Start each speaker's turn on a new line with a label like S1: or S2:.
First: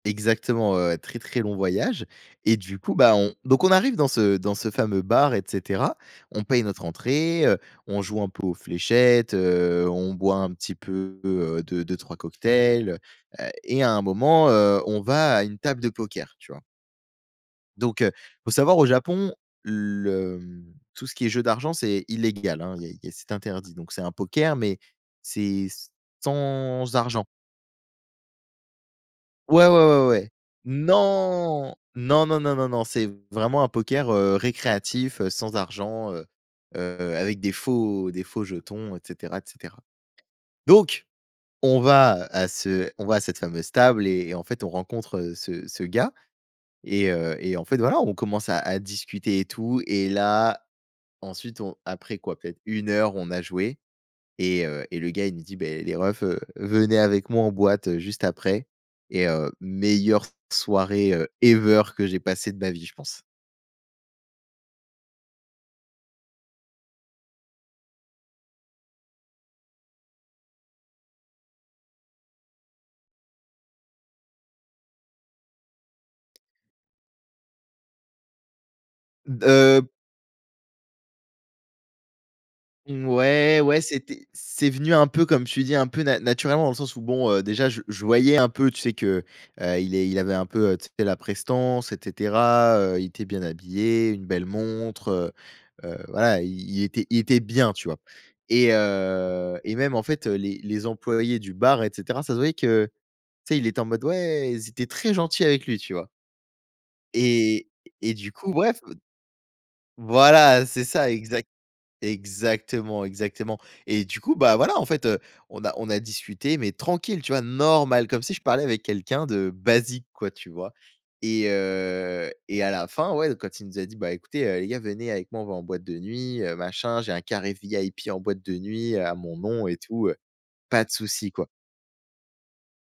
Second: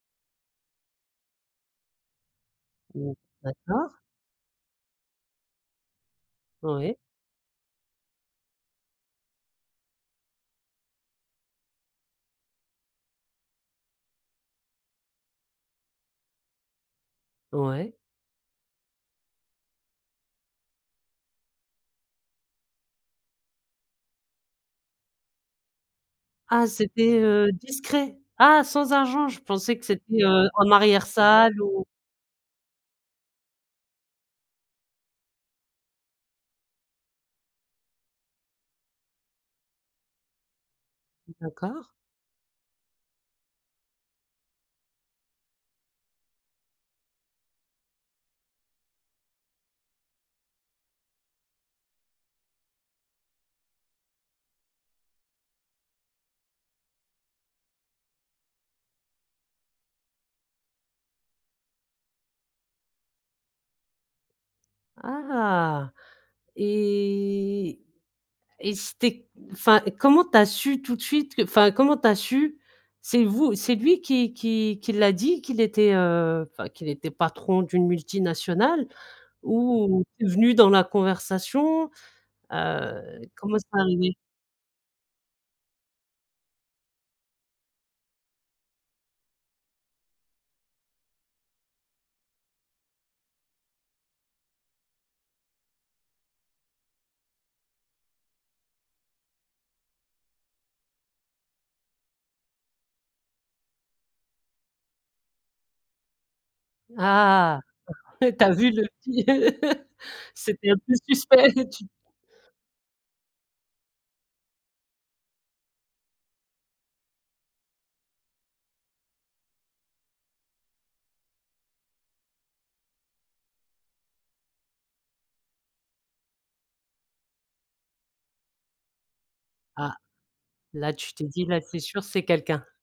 S1: Exactement, heu, très, très long voyage et du coup,
S2: Mmh,
S1: bah on donc on
S2: d'accord.
S1: arrive dans ce dans ce fameux bar et cetera. On paye notre
S2: Oui.
S1: entrée, heu, on joue un peu aux fléchettes, heu, on boit un petit peu, heu, 2-2-3 cocktails, heu et à un moment, heu, on va à une table de poker, tu vois?
S2: Ouais.
S1: Donc heu, faut savoir au Japon, le, mmh, tout ce qui est jeu d'argent c'est illégal hein. Il y a il y a c c'est interdit donc c'est un poker mais c'est s
S2: Ah,
S1: sans
S2: c'était,
S1: argent.
S2: heu, discret? Ah, sans argent. Je
S1: Ouais, ouais,
S2: pensais que
S1: ouais,
S2: c'était,
S1: ouais.
S2: heu, en arrière salle,
S1: Non.
S2: ou
S1: Non, non, non, non. C'est vraiment un poker, heu, récréatif, heu, sans argent, heu, heu, avec des faux des faux jetons et cetera, et cetera. Donc, on
S2: D'accord.
S1: va à ce on va à cette fameuse table et en fait on rencontre, heu, ce ce gars et heu et en fait, voilà, on commence à à discuter et tout et là, ensuite on après quoi? Peut-être 1 heure on a joué et heu et le gars il me dit: «Beh les reufsn heu, venez avec moi en boîte juste après» et heu, meilleure soirée, heu, ever que j'ai passé de ma vie je pense.
S2: Ah et et c'était enfin, comment tu as su tout de suite, que enfin, comment tu as su? C'est vous? C'est lui qui qui qui l'a dit qu'il était, heu, enfin, qu'il était patron d'une multinationale
S1: B heu
S2: ou c'est venu dans la conversation? Heu, comment
S1: Mouais, ouais,
S2: c'est arrivé?
S1: c'était c'est venu un peu, comme tu dis, un peu na naturellement dans le sens où bon, heu, déjà je je voyais un peu, tu sais que, heu, il est il avait un peu, heu, tu sais, la prestance et cetera. Heu, il était bien habillé, une belle montre, heu, heu, voilà, il il était il était bien, tu vois? Et heu et même en fait, heu les, les employés du bar et cetera, ça se voyait que tu sais il était en mode: «Ouais!» ils étaient très gentils avec lui, tu vois?
S2: Ah.
S1: Et et du
S2: Tu
S1: coup,
S2: as vu
S1: ouais f
S2: le vi
S1: voilà
S2: c'était un
S1: c'est
S2: peu
S1: ça, exact
S2: suspect et tu
S1: exactement, exactement. Et du coup bah, voilà, en fait, heu, on a on a discuté mais tranquille, tu vois? Normal, comme si je parlais avec quelqu'un de basique quoi, tu vois? Et heu et à la fin ouais donc quand il nous a dit: «Bah écoutez, heu, les gars, venez avec moi, on va en boîte de nuit, heu, machin, j'ai un carré VIP en boîte de nuit, heu, à mon nom et
S2: Ah.
S1: tout», heu, pas de
S2: Là tu t'es
S1: souci
S2: dit:
S1: quoi.
S2: «Là c'est sûr c'est quelqu'un».